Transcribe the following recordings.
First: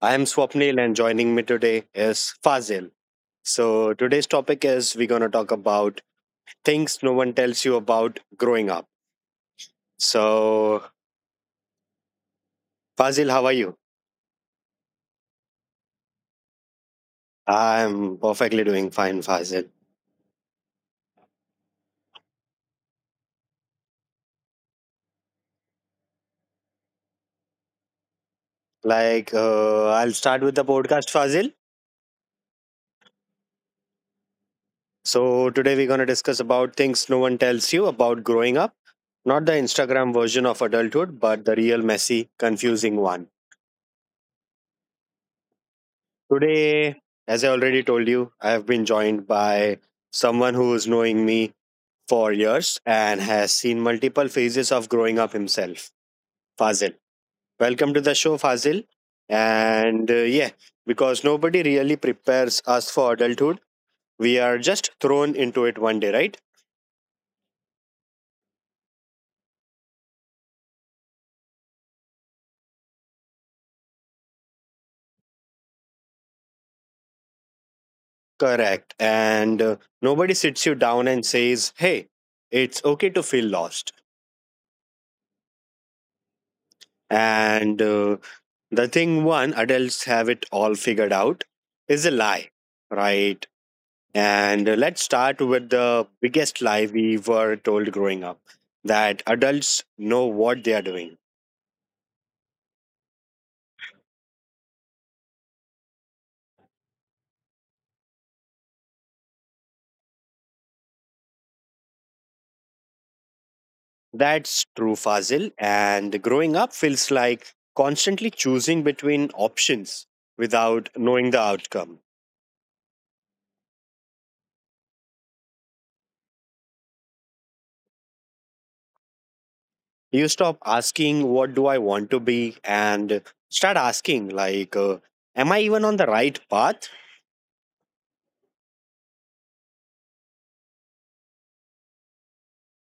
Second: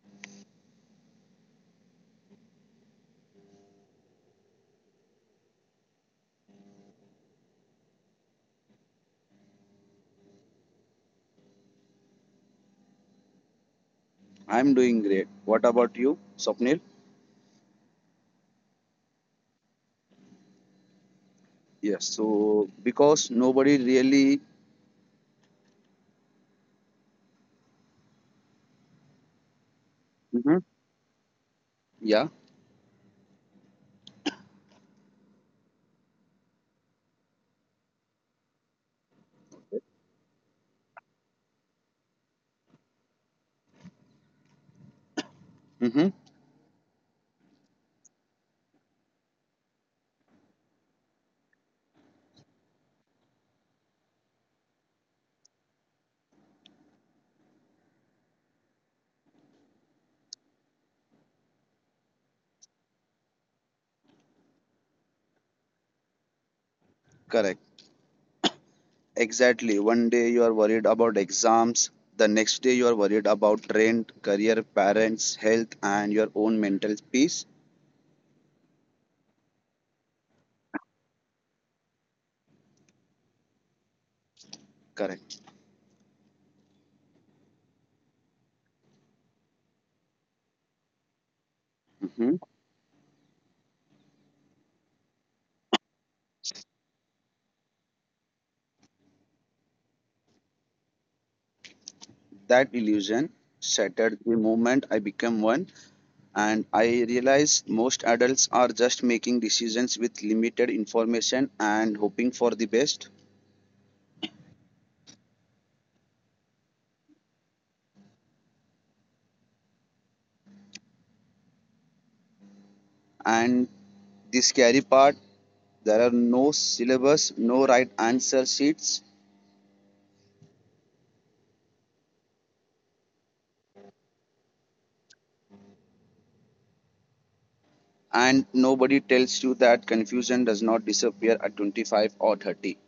I am Swapnil, and joining me today is Fazil. Today's topic is we're going to talk about things no one tells you about growing up. So, Fazil, how are you? I'm doing great. What about you, Swapnil? I'm perfectly doing fine, Fazil. Yes. So because nobody really. I'll start with Hmm. the podcast, Fazil. Yeah. So, today we're going to discuss about things no one tells you about growing up. Not the Instagram version of adulthood, but the real messy, confusing one. Hmm. Today, as I already told you, I have been joined by someone who is knowing me for years and has seen multiple phases of growing up himself, Fazil. Welcome to the show, Fazil. And uh, yeah, because nobody really prepares us for adulthood, we are just thrown into it one day, right? Correct. Exactly. One day you are worried about exams. The next day you are worried about rent, career, parents, health, and your own mental peace. Correct. And Nobody sits you down and says, hey, it's okay to feel lost. Correct. And The thing one adults have it all figured out is a Hmm. lie, right? And Let's start with the biggest lie we were told growing up, that adults know what they are doing. That illusion shattered the moment I became one, and I realized most adults are just making decisions with limited information and hoping for the best. That's true, Fazil. And growing up feels like constantly choosing between options without knowing the outcome. And the scary part, there are no syllabus, no right answer sheets, You stop asking, what do I want to be? And start asking, am I even on the right path? and nobody tells you that confusion does not disappear at 25 or 30.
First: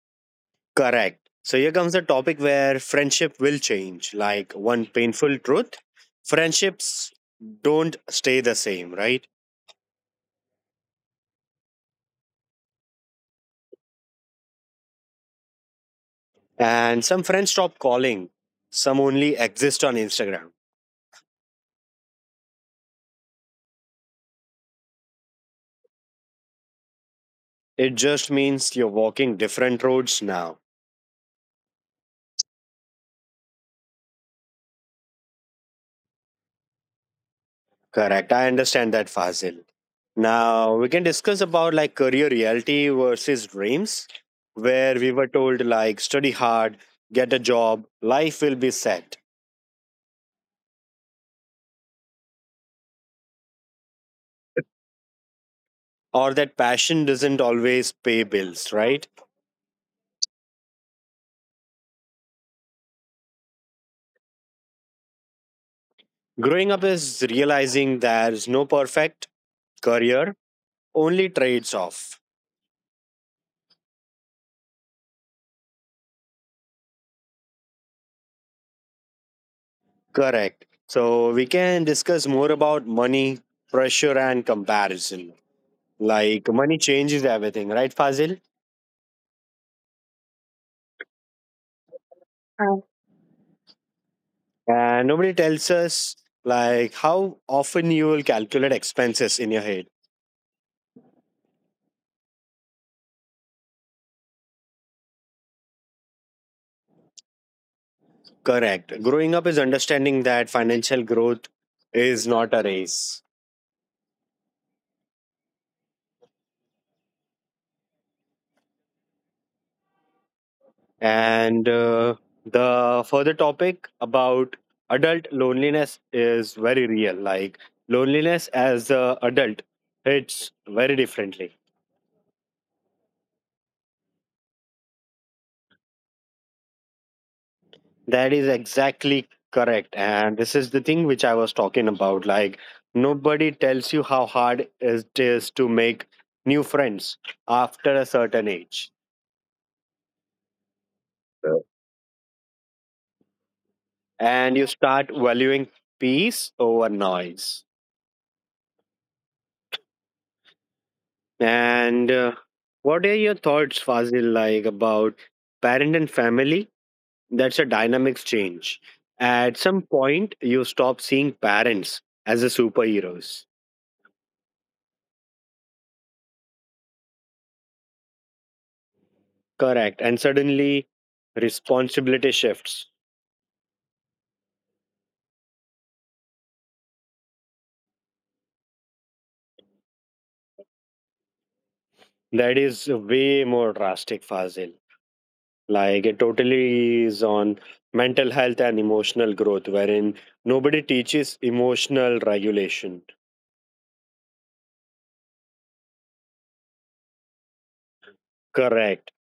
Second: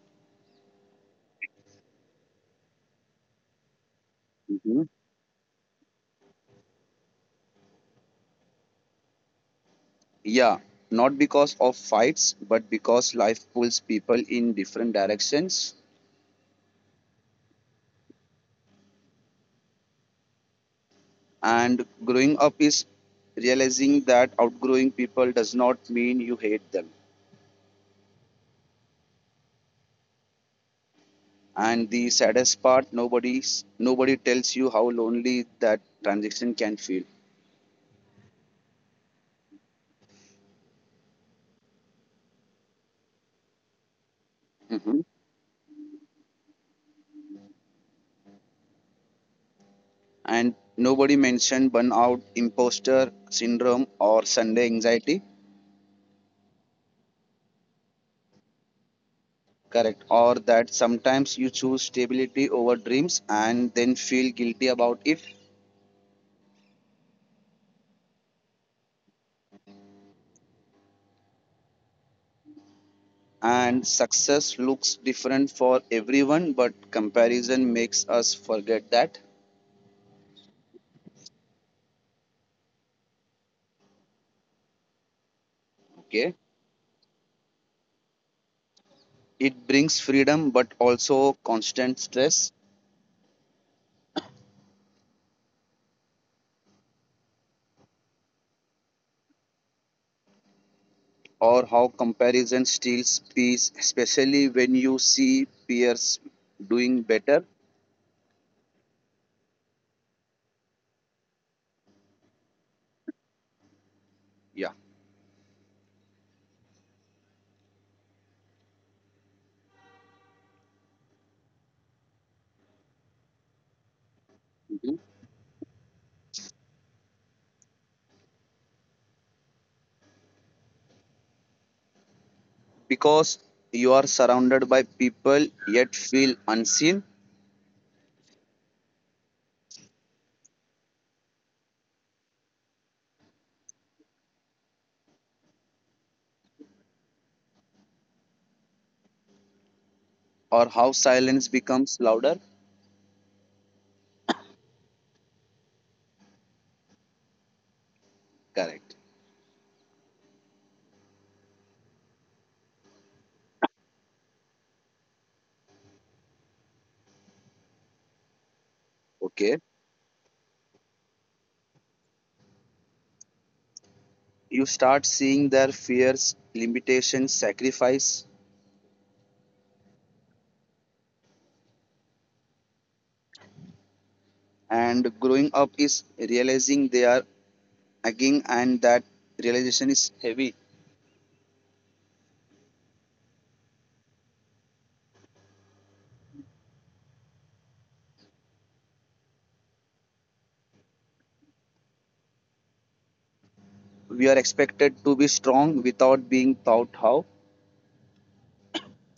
Correct. So here comes the topic where friendship will change. Like, one Mhm. painful truth, friendships don't stay the same, right? Yeah, not because of fights, but because life pulls people in different directions. And some friends stop calling, some only exist on Instagram. And growing up is realizing that outgrowing people does not mean you hate them. It just means you're walking different roads now. And the saddest part, nobody tells you how lonely that transition can Correct. I understand that, Fazil. Now we can discuss about like career reality versus dreams, where feel. we were told like study hard, get a job, life will be set. And nobody mentioned burnout, imposter syndrome, or Sunday anxiety. Or that passion doesn't always pay bills, right? Correct. Or that sometimes you choose stability over dreams and then feel guilty about it. Growing up is realizing there's no perfect career, only trades off. And success looks different for everyone, but comparison makes us forget that. Correct. So we can discuss more about money, pressure, and comparison. Okay. Like, money changes everything, right, Fazil? It brings freedom, but also constant stress, And nobody tells us like how often you will calculate expenses in your head. or how comparison steals peace, especially when you see peers doing better. Correct. Growing up is understanding that financial growth is not a race. Yeah. And The further topic about Mm-hmm. adult loneliness is very real. Like, loneliness as a adult hits very differently. Because you are surrounded by people yet feel unseen, That is exactly correct. And this is the thing which I was talking about. Like, nobody tells you how hard it is to make new friends after a certain age. or how silence Yeah. becomes louder. And you start valuing peace over noise. Correct. And What are your thoughts, Fazil, like about parent and family? That's a dynamic change. At Okay. some point, you stop seeing parents as the superheroes. You start seeing their fears, limitations, sacrifice. Correct. And suddenly, responsibility shifts. And growing up is realizing they are again, and that realization is heavy. That is way more drastic, Fazil. Like, it totally is on mental health and emotional growth, wherein nobody teaches emotional regulation. We are expected to be strong without being taught how, Correct.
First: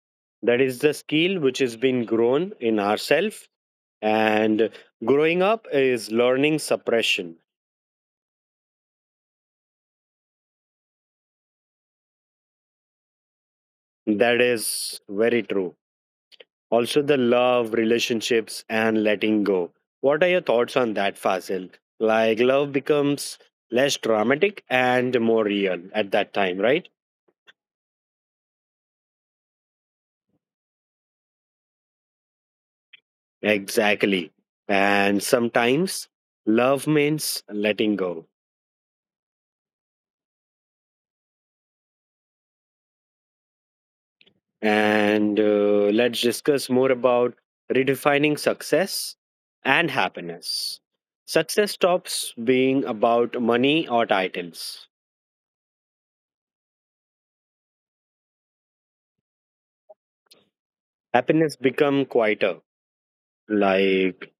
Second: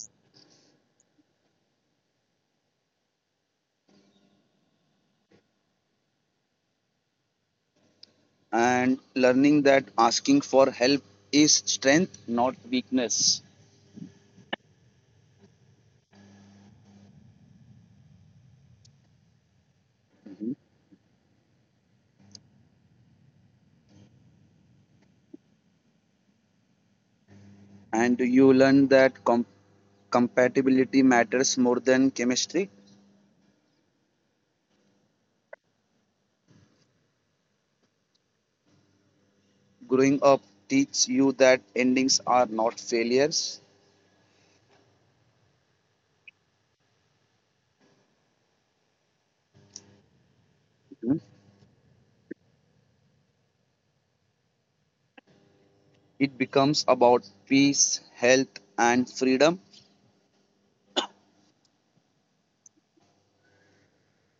That is the skill which has been grown in ourselves. And growing up is learning suppression. and learning that asking for help is strength, not weakness. That is very true. Also, the love, relationships, and letting go. What are your Mhm. thoughts on that, Fasil? Like, love becomes less dramatic and more real at that time, right? And you learn that compatibility matters more than chemistry. Exactly. And sometimes love means letting go. Growing up teaches you that endings are not failures. And Let's discuss more about redefining success and happiness. Mhm. Success stops being about money or titles. It becomes about peace, health, and freedom. Happiness become quieter, like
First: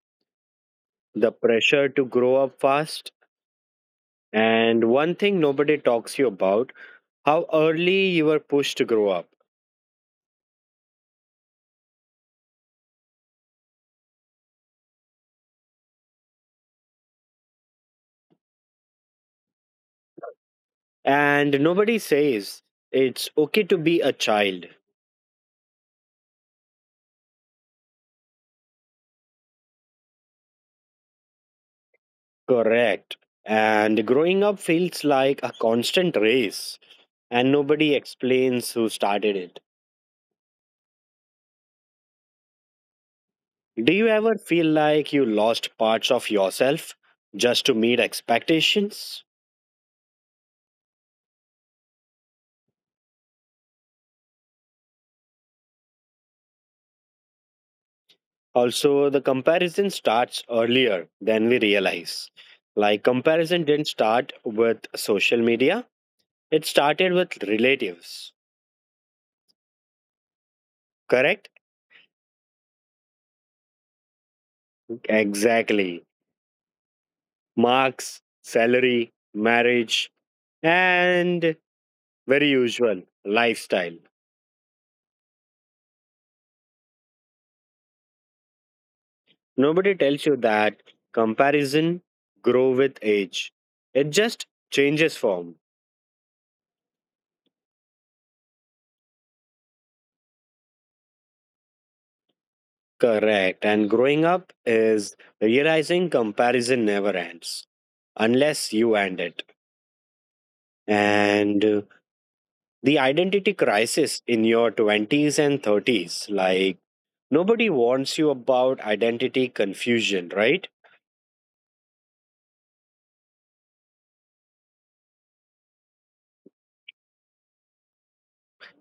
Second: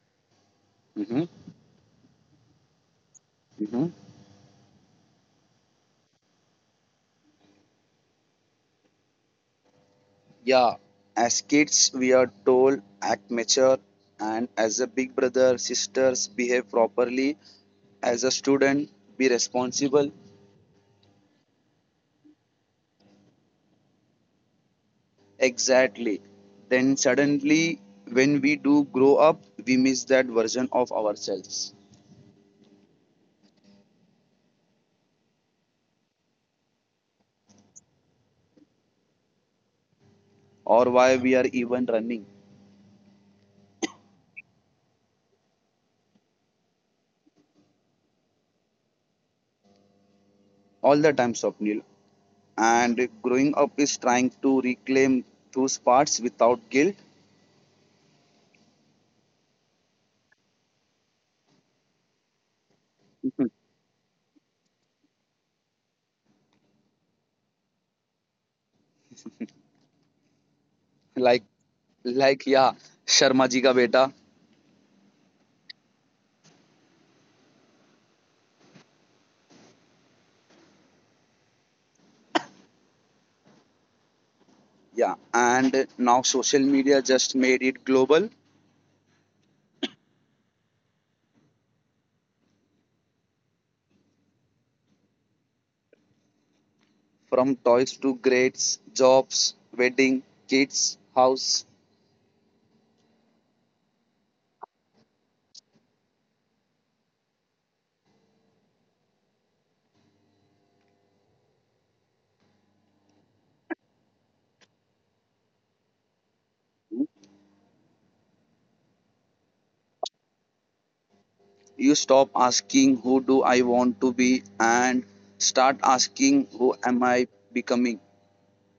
Mhm. the pressure to grow up fast. Mhm. And one thing nobody talks you about, how early you were pushed to grow up. Yeah, as kids, we are told act mature, and as a big brother, sisters behave properly. As a student, be responsible. And nobody says it's okay to be a child. Exactly. Then suddenly, when we do grow up, we miss that version of ourselves. Correct. And growing up feels like a constant race and nobody explains who started it. Or why we are even running. Do you ever feel like you lost parts of yourself just to meet expectations? All the time, Swapnil. And growing up is trying to reclaim those parts without guilt. Also, the comparison starts earlier than we realize. Like, comparison didn't start with social media, it started with relatives, like, correct? like, yeah, Sharma ji ka beta. Exactly. Marks, salary, marriage, and very usual lifestyle. Yeah, and now social media just made it global. Nobody tells you that comparison grow with age. It just changes form. From toys to grades, jobs, wedding, kids, house. Correct. And growing up is realizing comparison never ends unless you end it. And The identity crisis in your 20s and 30s, like, nobody warns you about identity confusion, right? You stop asking who do I want to be, and start asking who am I becoming.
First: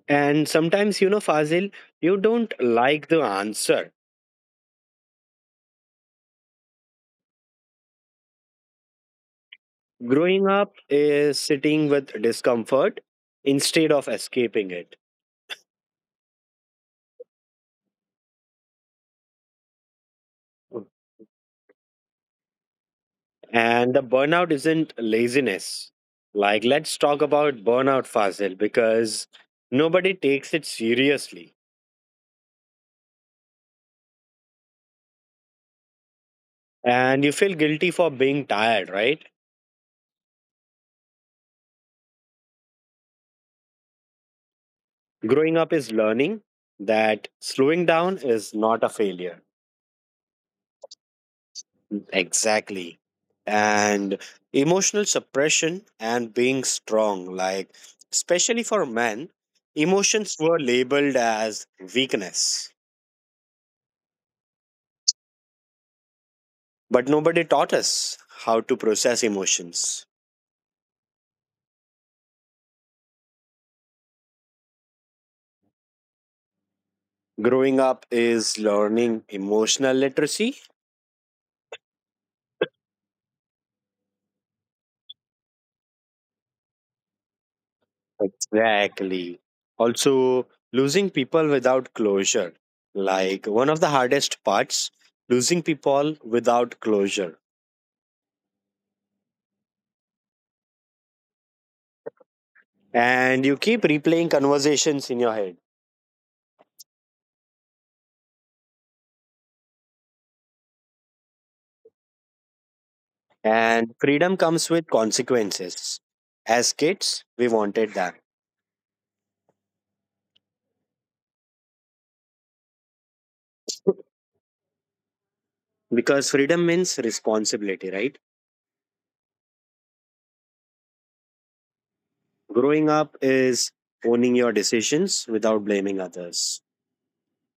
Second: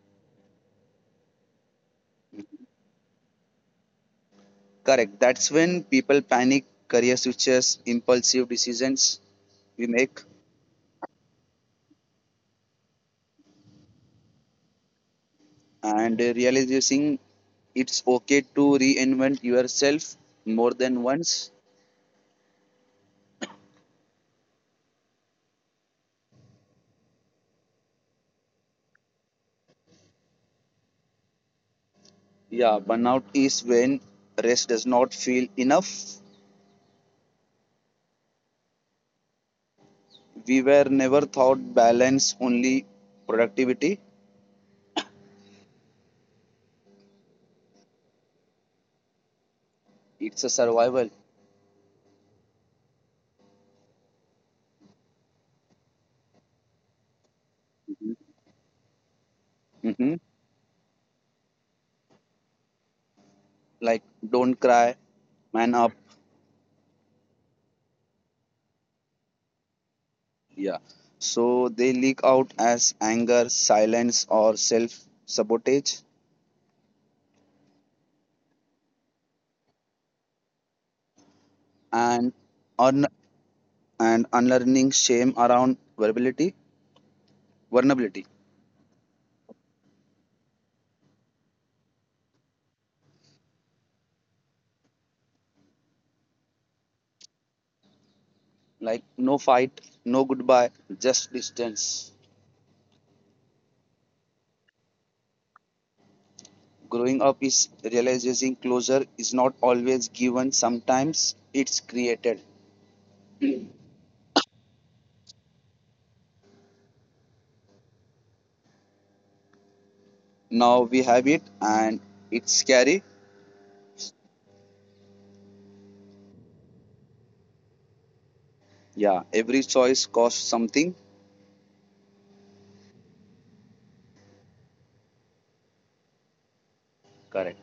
And sometimes you know, Fazil, you don't like the answer. Correct. That's when people panic, career switches, impulsive decisions we make, Growing up is sitting with discomfort instead of escaping it. and realizing it's okay to reinvent yourself more than once. And the burnout isn't laziness. Like, let's talk about burnout, Fazil, because nobody takes it seriously. Yeah, burnout is when rest does not feel enough. And you feel guilty for being tired, right? We were never taught balance, only productivity. Growing up is learning that slowing down is not a failure. It's a survival. Exactly. And emotional suppression and being strong, like, especially for men, Hmm. emotions were labeled as weakness. Like, don't cry, man up. But nobody taught us how to process emotions. Yeah. So they leak out as anger, silence, or self sabotage. Growing up is learning emotional literacy. And un- unlearning shame around vulnerability. Exactly. Also, losing people without closure. Like, one of the hardest parts, losing people without closure, Like no fight, no goodbye, just distance. and you keep replaying conversations in your head. Growing up is realizing closure is not always given, sometimes it's created. And freedom comes with consequences. As kids, we wanted that, Now we have it, and it's scary. because freedom means responsibility, right? Yeah, every choice costs something. Growing up is owning your decisions without blaming others. Correct.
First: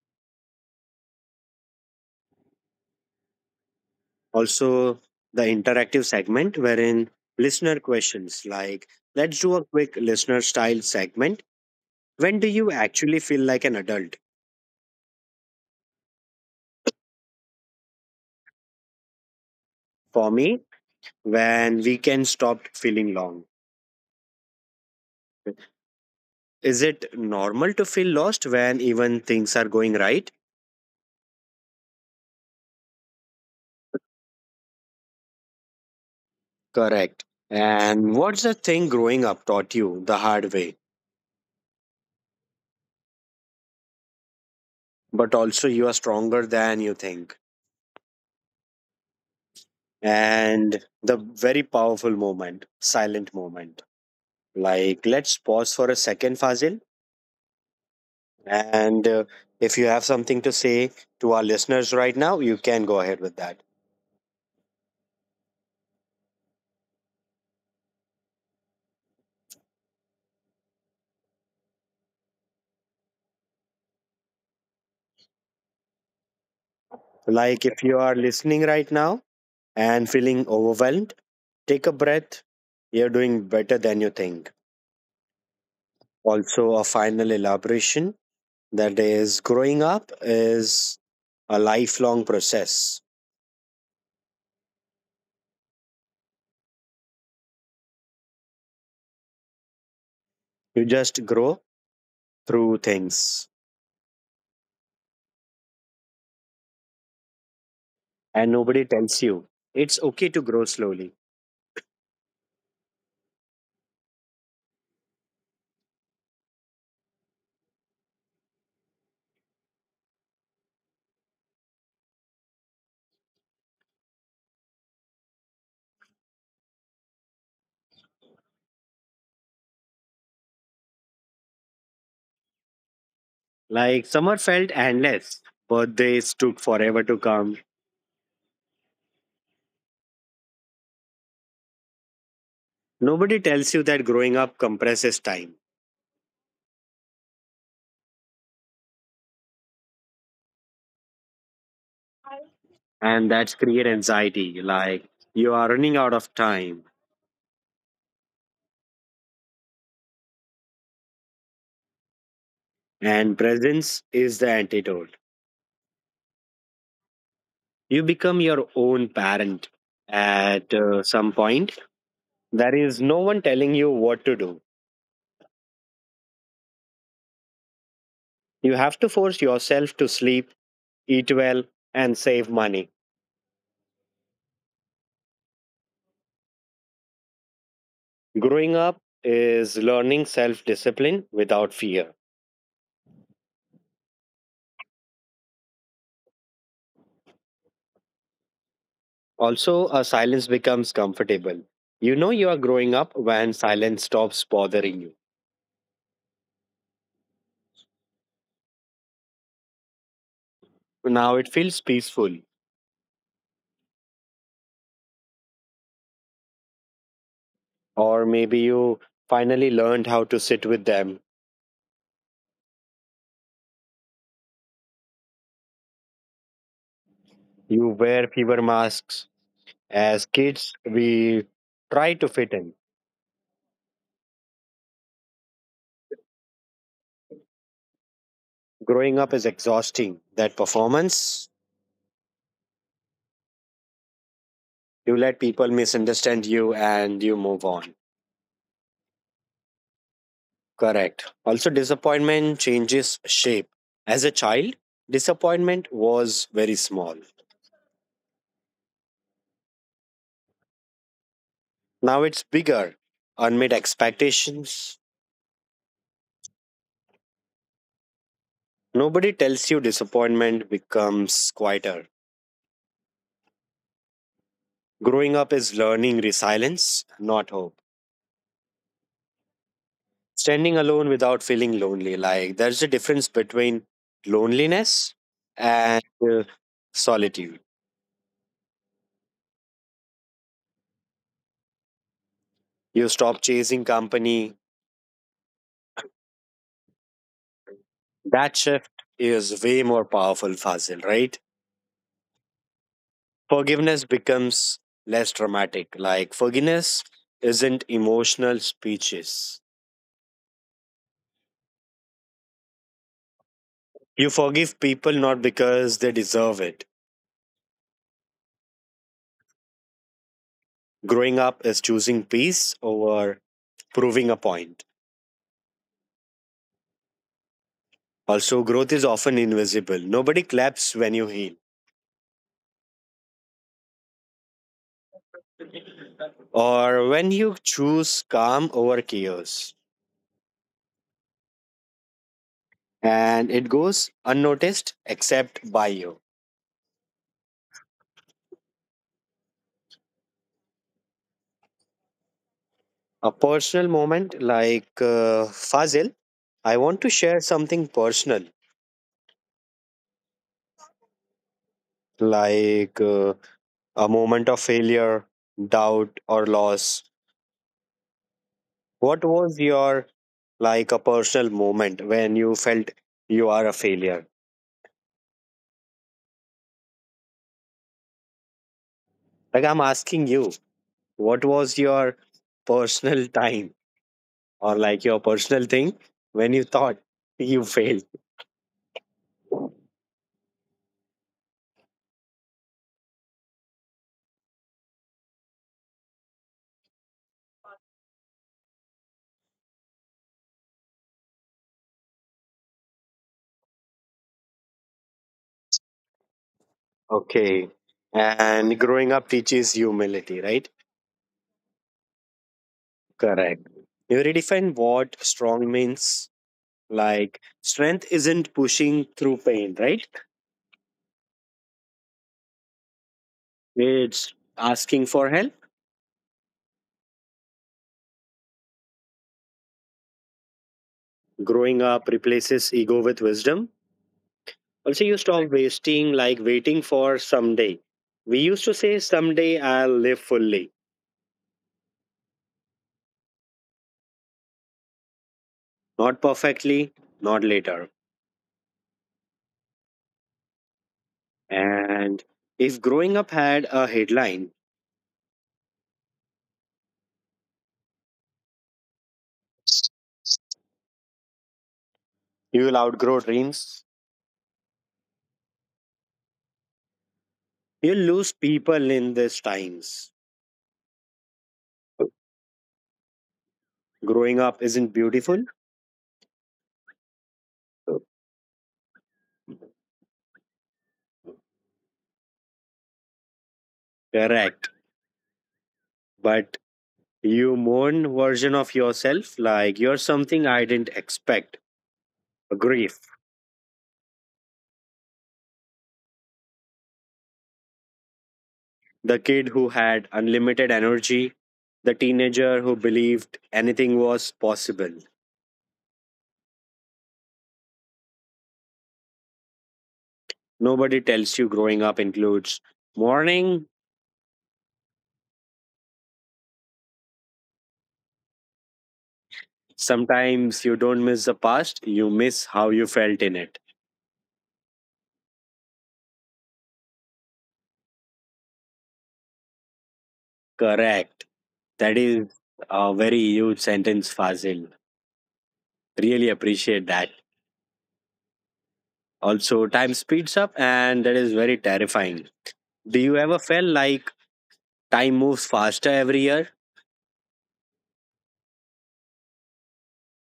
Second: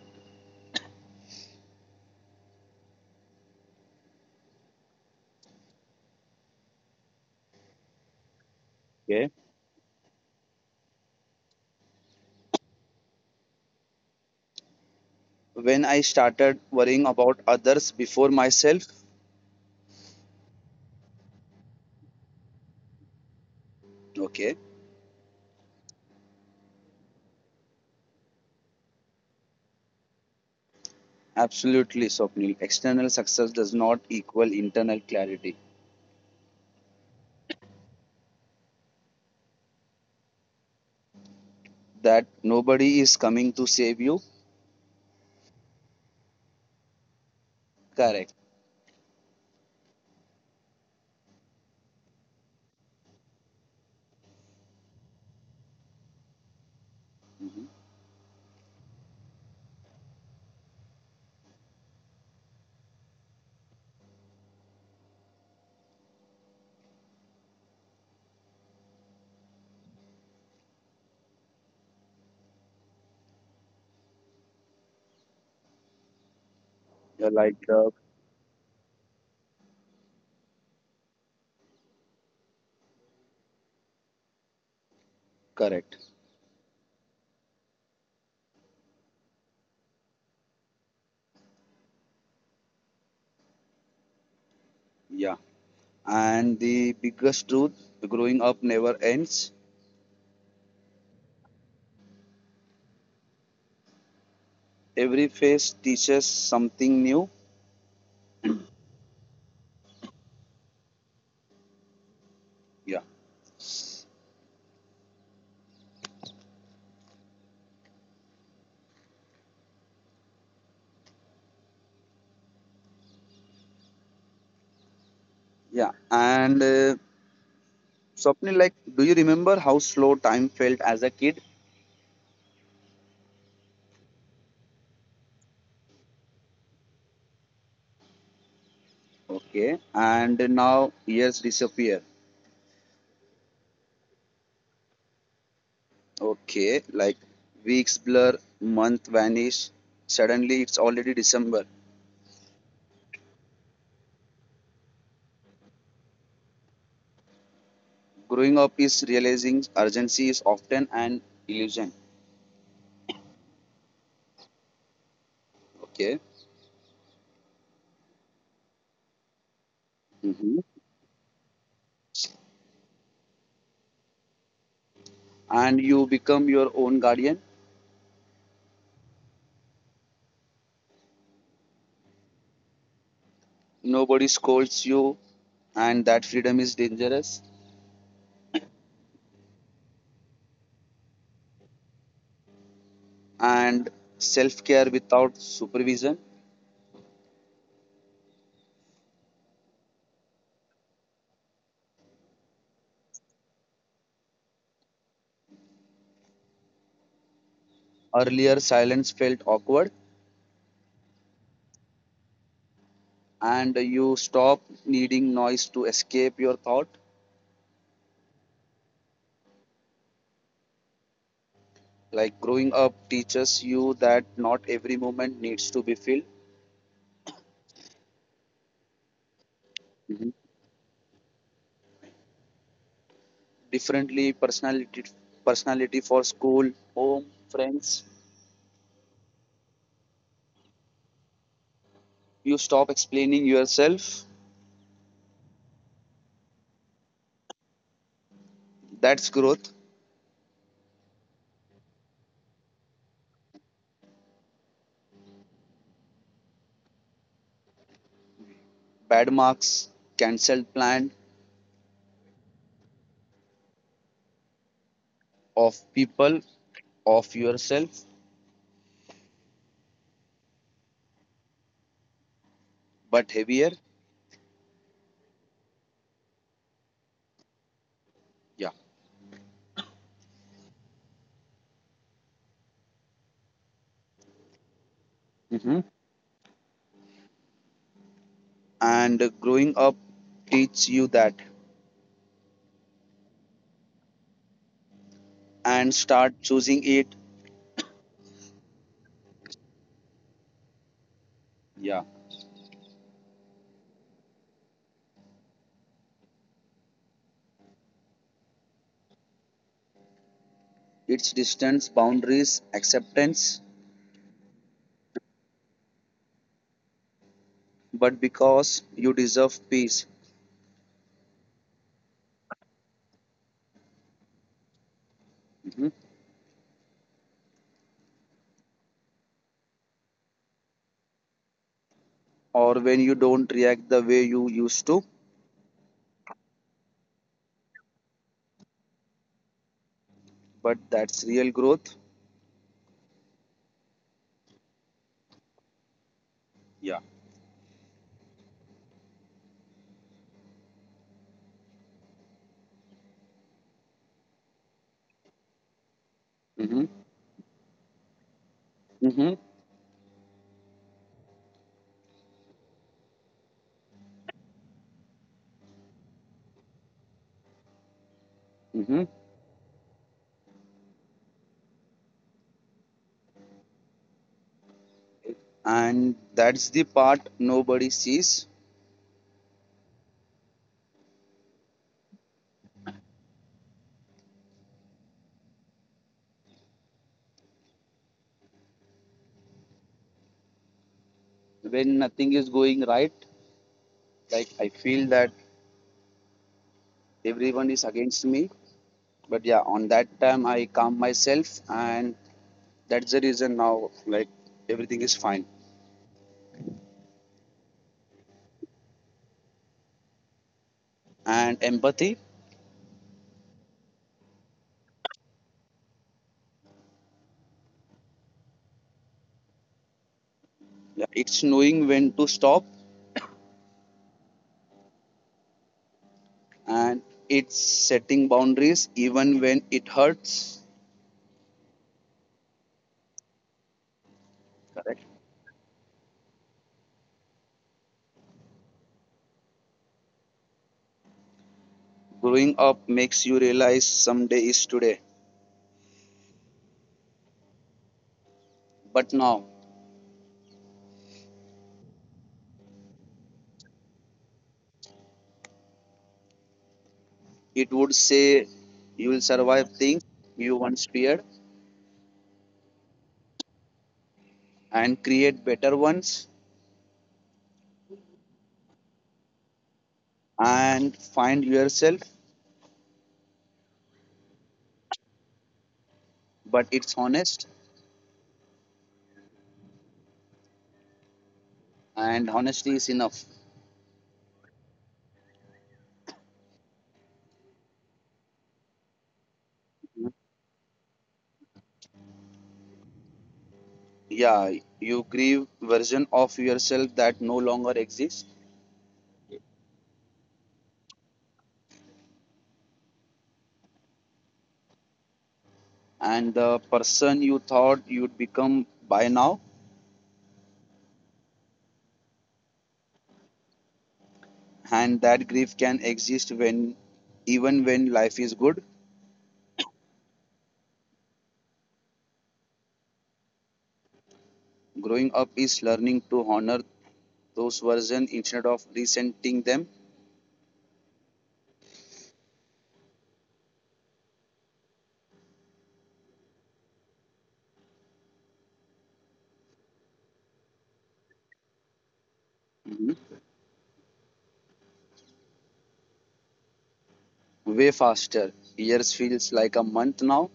Also, the interactive segment wherein listener questions, like, Okay. let's do a quick listener style segment. When do you actually feel like an adult? When I started worrying about others before myself. For me, when weekends stopped feeling long. Okay. Is it normal to feel lost when even things are going right? Absolutely, Swapnil. External success does not equal internal clarity. Correct. And what's the thing growing up taught you the hard way, That nobody is coming to save you. but also you are stronger than you think? Correct. And the very powerful moment, silent moment. Like, let's pause for a second, Fazil. And If you have something to say to our listeners right now, you can go ahead with that. Yeah, like Like, if uh, you are listening right now and feeling overwhelmed, take a breath. You're doing better than you think. Correct. Also, a final elaboration, that is, growing up is a lifelong process. Yeah, and the biggest truth, growing up never ends. You just grow through things, Every phase teaches something new. and nobody tells you it's okay to grow slowly. Yeah, yeah, and something like, do you remember how slow time felt as a kid? Like, summer felt endless, birthdays took forever to come. Okay, and now years disappear. Nobody tells you that growing up compresses time, Okay, like, weeks blur, month vanish, suddenly it's already December. and that's create anxiety. Like, you are running out of time, Growing up is realizing urgency is often an illusion. and presence is the antidote. Okay. You become your own parent Hmm. at some point. There is no one telling you what to do. And you become your own guardian. You have to force yourself to sleep, eat well, and save money. Nobody scolds you, and that freedom is dangerous. Growing up is learning self discipline without fear. And self care without supervision. Also, a silence becomes comfortable. You know you are growing up when silence stops bothering you. Earlier, silence felt awkward, Now it feels peaceful. and you stop needing noise to escape your thought. Or maybe you finally learned how to sit with them. Like, growing up teaches you that not every moment needs to be filled. You wear fever masks. As Mhm. kids, we try to fit in. Differently, personality for school, home, friends. Growing up is exhausting. That performance. You stop explaining yourself. You let people misunderstand you and you move on. That's growth. Correct. Also, disappointment changes shape. As a child, disappointment was very small. Bad marks, cancelled plan, Now it's bigger. Unmet expectations. of people, of yourself, Nobody tells you disappointment becomes quieter. but heavier. Growing up is learning resilience, not hope. Yeah. Standing alone without feeling lonely. Like, there's a difference between loneliness Hmm. and solitude. And growing up teach you that, You stop chasing company. and start choosing it. That shift is way more powerful, Fazil, right? Yeah. Forgiveness becomes less dramatic. Like, forgiveness isn't emotional speeches. It's distance, boundaries, acceptance, You forgive people not because they deserve it. but because you deserve peace. Growing up is choosing peace over proving a point. Mhm. Also, growth is often invisible. Nobody claps when you heal, Or when you don't react the way you used to, or when you choose calm over chaos. but that's real growth. And it goes unnoticed except by you. Yeah. A personal moment, like Fazil, I Hmm. want to share something personal, Hmm. like a moment of failure, doubt, or loss. Hmm. What was your, like, a personal moment when you felt you are a failure? And that's the part nobody sees. Like, I'm asking you, what was your personal time, or like your personal thing, when you thought you failed? Okay. When nothing is going right, like I feel that everyone is against me. But yeah, on that time I calm myself, and that's the reason now, like, everything is fine. And growing up teaches humility, right? And empathy. Correct. You redefine what strong means. Like, strength isn't pushing through pain, right? Yeah, it's knowing when to stop, It's asking for help. and it's setting boundaries, even when it hurts. Growing up replaces ego with wisdom. Also, Correct. you stop wasting like waiting for someday. We used to say someday I'll live fully, Growing up makes you realize someday is today. not perfectly, not later. But now. And if growing up had a headline, It would say you will survive things you once feared, you will outgrow dreams. and create better ones, You'll lose people in these times. and find yourself. Growing up isn't beautiful. But it's honest, and honesty is enough. Correct. But you mourn version of yourself, like you're something I didn't expect. A grief. Yeah, you grieve version of yourself that no longer exists, The kid who had unlimited energy, the teenager who believed anything was possible. and the person you thought you'd become by now. Nobody tells you growing up includes mourning. And that grief can exist when, even when life is good. Sometimes you don't miss the past, you miss how you felt in it. Growing up is learning to honor those versions instead of resenting them. Correct. That is a very huge sentence, Fazil. Really appreciate that. Also, time speeds up, and that is very terrifying. Do you Mhm. ever feel like time moves faster every year? Way faster, years feels like a month now.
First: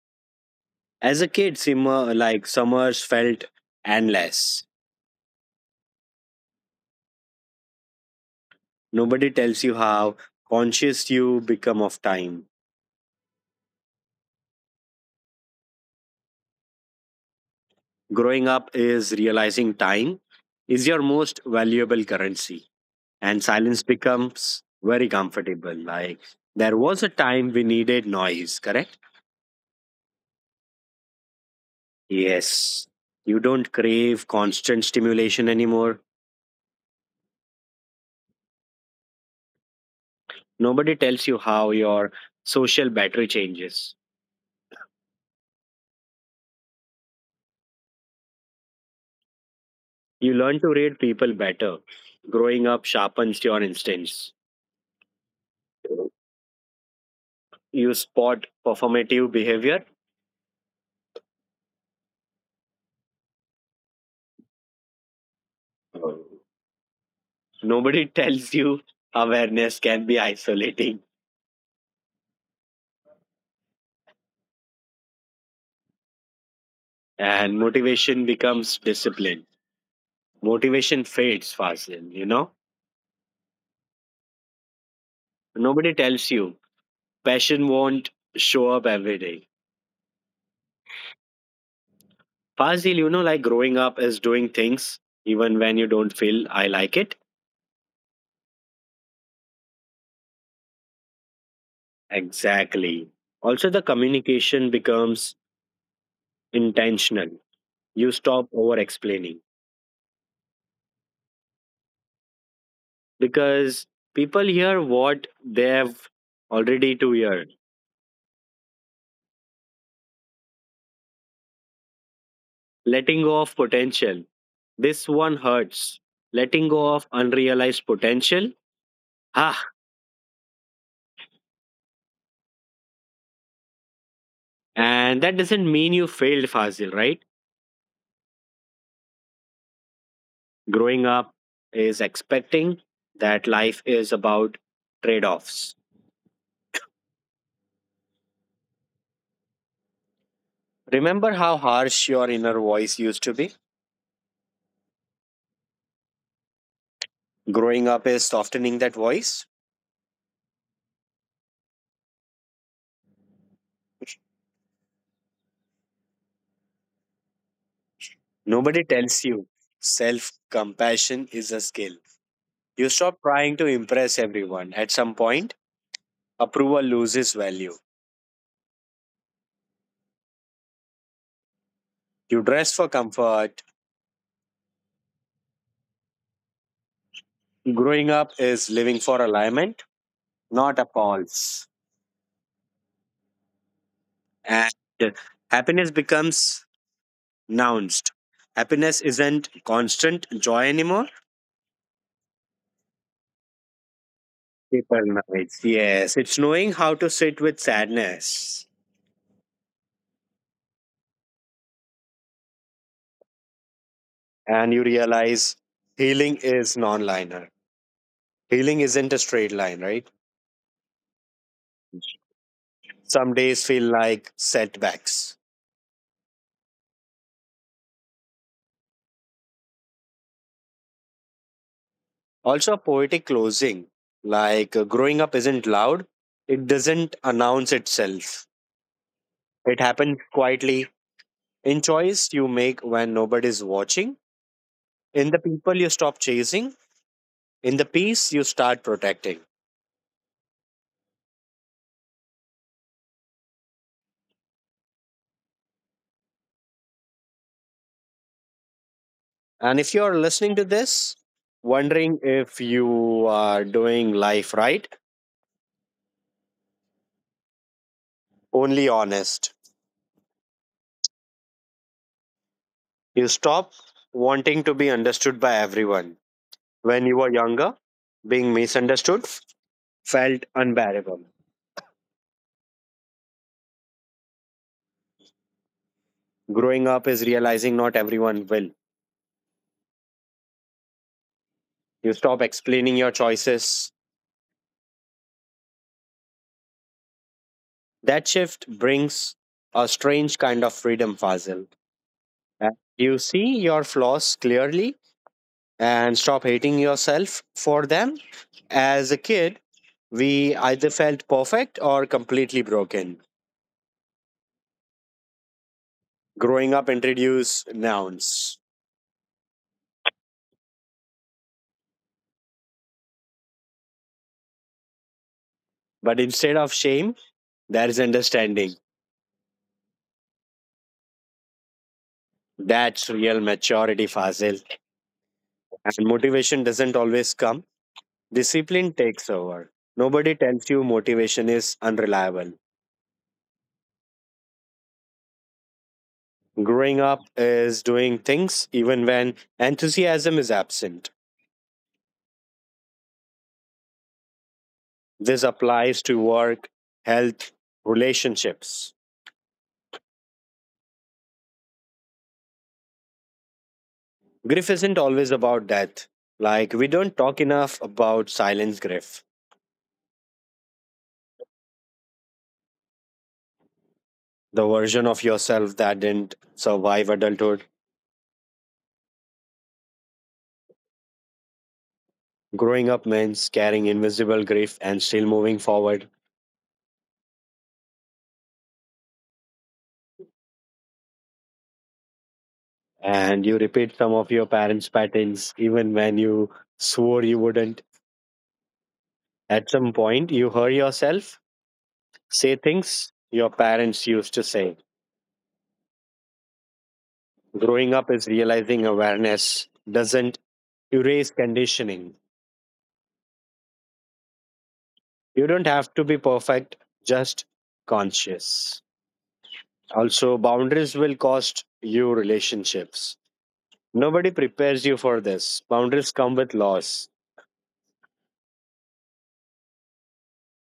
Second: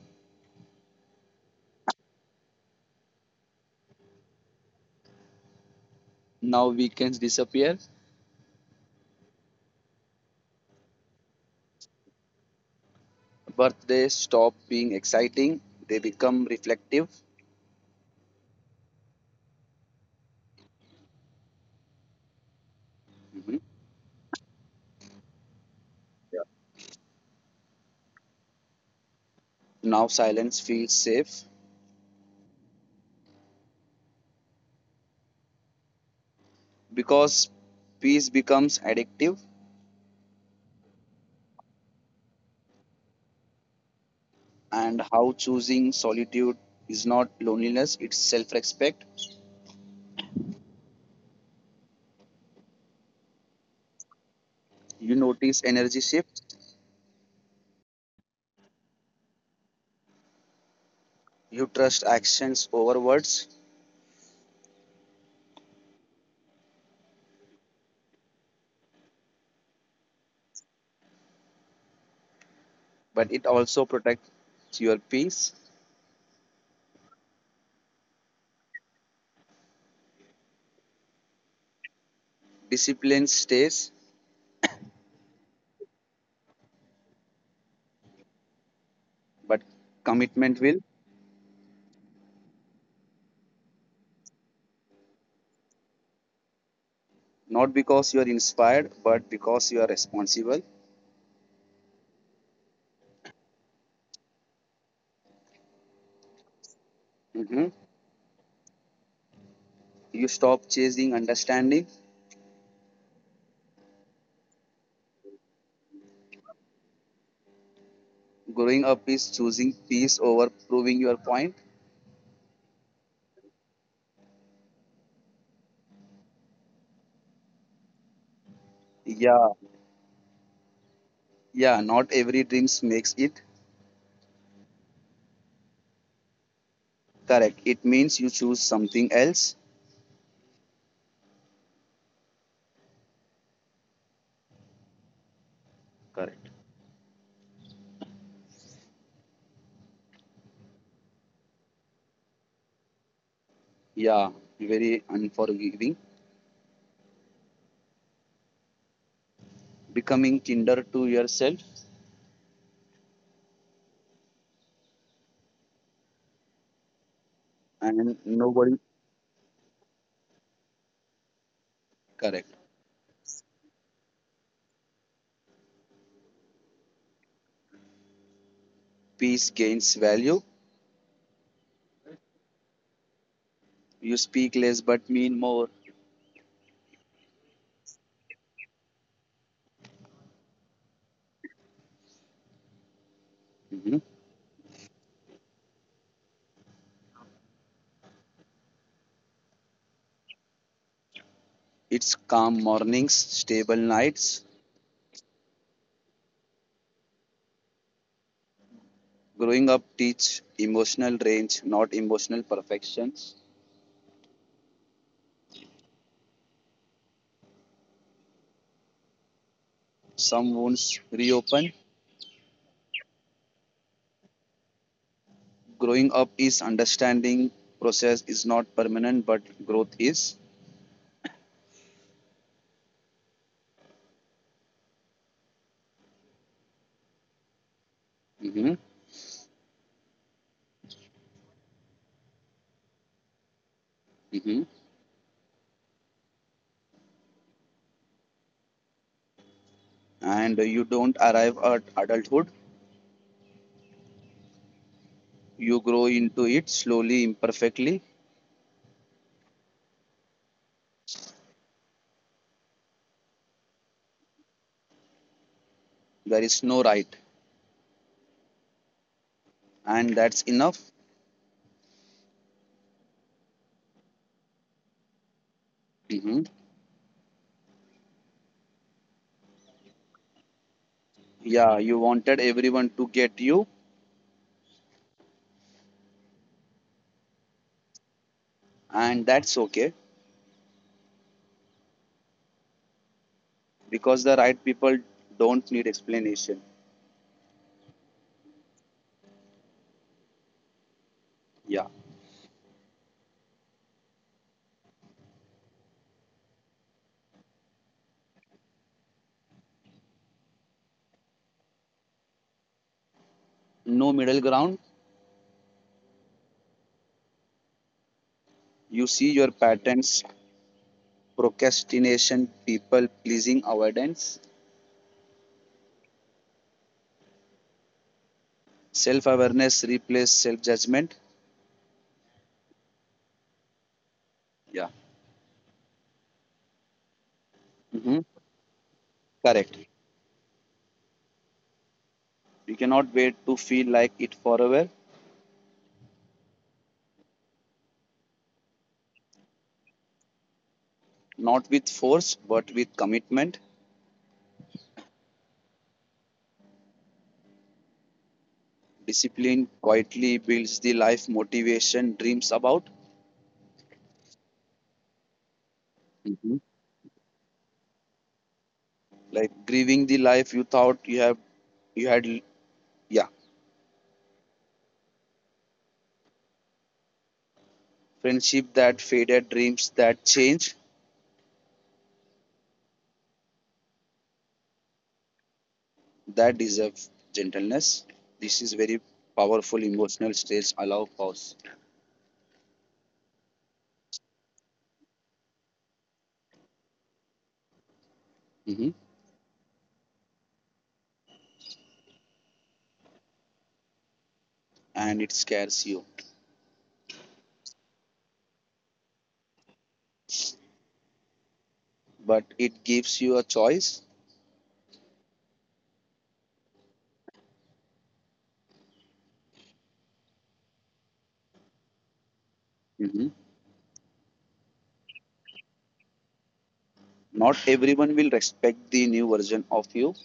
As a kid, summer, like summers felt endless. Now weekends disappear. Nobody tells you how conscious you become of time. Birthdays stop being exciting, they become reflective. Growing up is realizing time is your most valuable currency, and Mhm. silence becomes very comfortable. Like, Yeah. there was a time we needed noise, correct? Now silence feels safe, Yes. You don't crave constant stimulation anymore. because peace becomes addictive, Nobody tells you how your social battery changes. and how choosing solitude is not loneliness, it's self respect. You learn to read people better. Growing up sharpens your instincts. You notice energy shifts, You spot performative behavior. you trust actions over words, So, Nobody tells you awareness can be isolating, but it also protects your peace. and motivation becomes discipline. Motivation fades, Fazil, you know? Discipline stays, Nobody tells you. Passion won't show up every day. but commitment will. Fazil, you know, like growing up is doing things even when you don't feel I like it. Not because you are inspired, but because you are responsible. Exactly. Also, the communication becomes intentional. You Mhm. stop over explaining You stop chasing understanding. because people hear what they have already to hear. Growing up is choosing peace over proving your point. Letting go of potential. This one hurts. Letting go of unrealized potential. Ah, Yeah, yeah, not every dreams makes it. and that doesn't mean you failed, Fazil, right? Correct. It means you choose something else. Growing up is expecting that life is about trade offs. Correct. Remember how harsh your inner voice used to be? Yeah, very unforgiving. Growing up is softening that voice. Becoming kinder to yourself, and Nobody tells nobody. you self compassion is a skill. You Correct. stop trying to impress everyone. At some point, approval loses value. Peace gains value. You dress for comfort. You speak less but mean more. Growing up is living for alignment, not applause. Mhm. And happiness becomes nounced. Happiness isn't constant joy anymore. It's calm mornings, stable nights. Paper nights. Yes, it's knowing how to sit with sadness. Growing up teach emotional range, not emotional perfections. And you realize healing is non linear. Healing isn't a straight line, right? Some wounds reopen, Some days feel like setbacks. growing up is understanding process is not permanent, but growth is. Also, a poetic closing like growing up isn't loud, it doesn't announce itself. Hmm. It happens quietly in choice you make when nobody's watching, Hmm. in the people you stop chasing, in the peace you start protecting. And you don't arrive at adulthood, you grow into it slowly, imperfectly. And if you're listening to this, wondering if you are doing life right, There is no right, only honest. and that's enough. You stop wanting to be understood by everyone. Hmm. When you were younger, being misunderstood felt unbearable. Yeah, you wanted everyone to get you, Growing up is realizing not everyone will. and that's okay. You stop explaining your choices. Because the right people don't need explanation. That shift brings a strange kind of freedom, Fazil. Yeah, Uh, You see your flaws clearly and stop hating yourself for them. As a kid, we either felt perfect or completely broken. no middle ground. Growing up introduced nouns. You see your patterns, procrastination, people pleasing, avoidance. But instead of shame, there is understanding. Self awareness replaces self judgment. That's real maturity, Fazil. Yeah. And motivation doesn't always come, Hmm. discipline takes over. Correct. Nobody tells you motivation is unreliable. You cannot wait to feel like it forever, Growing up is doing things even when enthusiasm is absent. not with force, but with commitment. This applies to work, health, relationships. Discipline quietly builds the life motivation dreams about. Grief isn't always about death. Like, we Mhm. don't talk enough about silence grief, Like, grieving the life you thought you had. Yeah. the version of yourself that didn't survive adulthood. Friendship that faded, dreams that change, Growing up means carrying invisible grief and still moving forward. that deserve gentleness. This is very powerful emotional stage. Allow pause. And you repeat some of your parents' patterns even when you swore you wouldn't. Mhm. At some point, you hear yourself say things your parents used to say. And it scares you, Growing up is realizing awareness doesn't erase conditioning. but it gives you a choice. You don't have to be perfect, just conscious. Also, boundaries will cost you relationships. Hmm. Nobody prepares you for this. Boundaries come with loss. Not everyone will respect the new version of you.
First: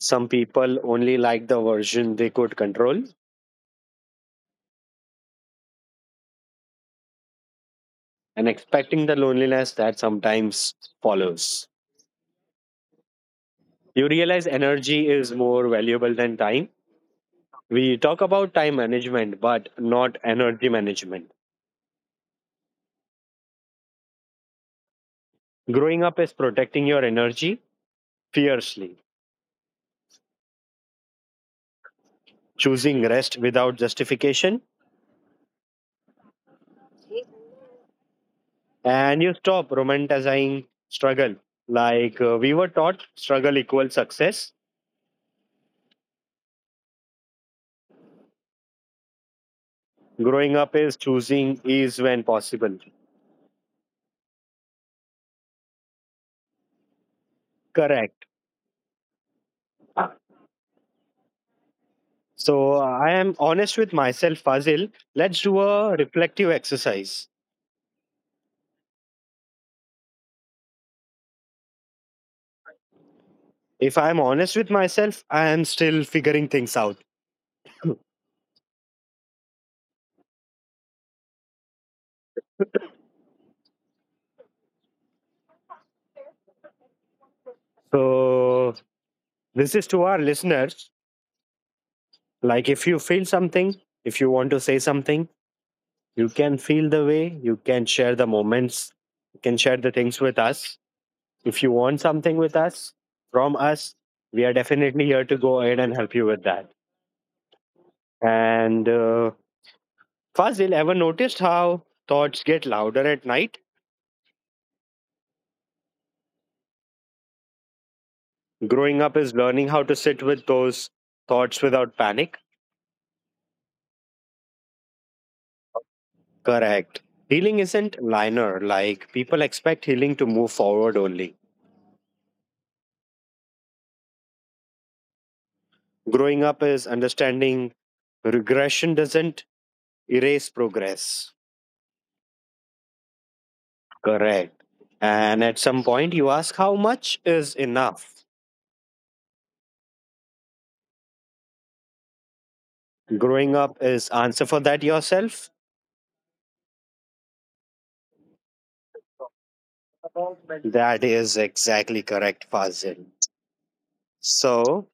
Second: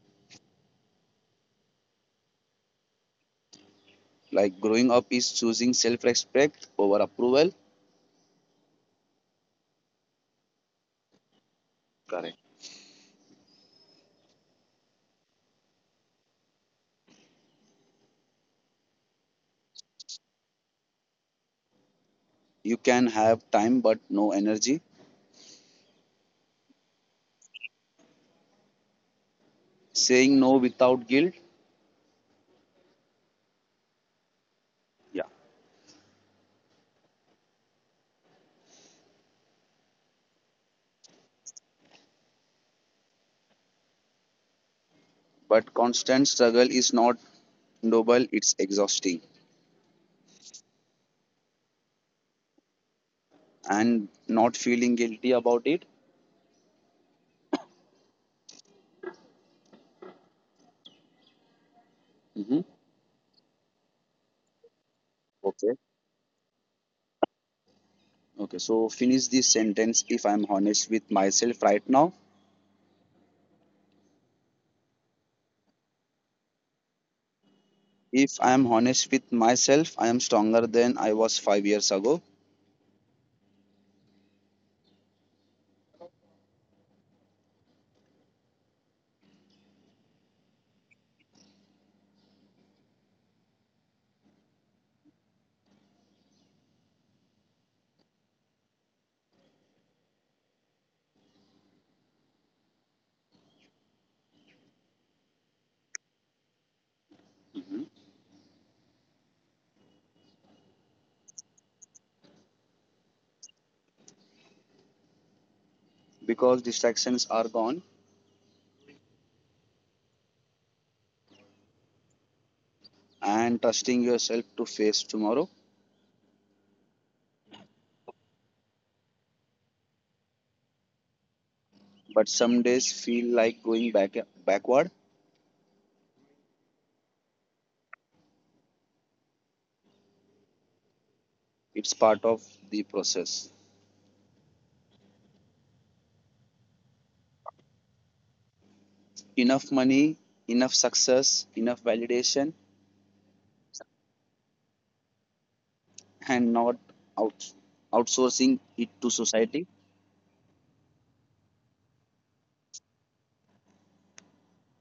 Some people only like the version they could control Like, growing up is choosing self respect over approval. and expecting the loneliness that sometimes follows. Correct. You realize energy is more valuable than time. We talk about time management, but not energy management. You can have time but no energy. Growing up is protecting your energy fiercely, Saying no without guilt. choosing rest without justification, Yeah. and you stop romanticizing struggle. Like we were taught, struggle equals success. But constant struggle is not noble, it's exhausting. Growing up is choosing ease when possible. And not feeling guilty about it. Correct. Hmm. So I am honest with myself, Fazil. Let's do Okay. a reflective exercise. Okay. So finish this sentence, if I'm honest with myself right now. If I am honest with myself, I am still figuring things out. If I am honest with myself, I am stronger than I was 5 years ago. So this is to our listeners. Like if you feel something, if you want to say something, you can feel the way, you can share the moments, you can share the things with us. If you want something with us, from us, we are definitely here to go ahead and help you with that. Hmm. And Fazil, ever noticed how thoughts get louder at night? Because distractions are gone, Growing up is learning how to sit with those thoughts without panic. and trusting yourself to face tomorrow. Correct. Healing isn't linear, like people expect healing to move forward only. But some days feel like going backward. Growing up is understanding regression doesn't erase progress. It's part of the process. Correct. And at some point, you ask how much is enough. Enough money, enough success, enough validation, Growing up is answer for that yourself. and not out, outsourcing it to society. That is exactly correct, Fazil. So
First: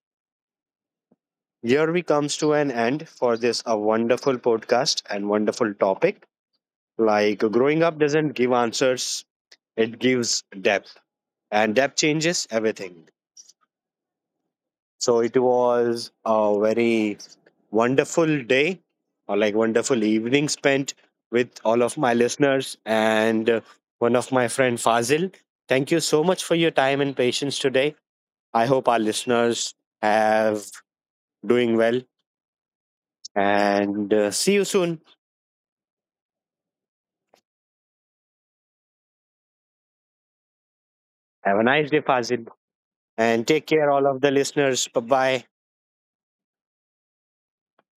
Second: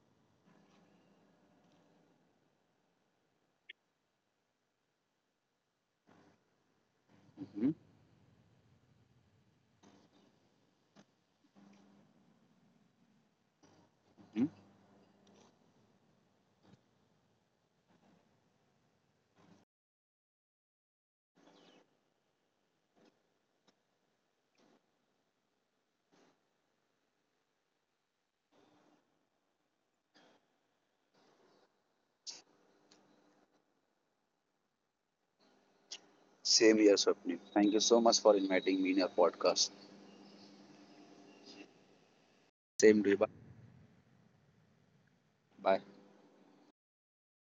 here we comes to an end for this a wonderful podcast and wonderful topic. Like growing Hmm. up doesn't give answers; it gives depth, and depth changes everything. Hmm. So it was a very wonderful day or like wonderful evening spent with all of my listeners and one of my friend Fazil. Thank you so much for your time and patience today. I hope our listeners have doing well and see you soon. Same here, Swapnil. Thank you so much for inviting me in your podcast. Have a nice day Fazil and Same to take you. Bye. care all of the listeners. Bye bye. Bye.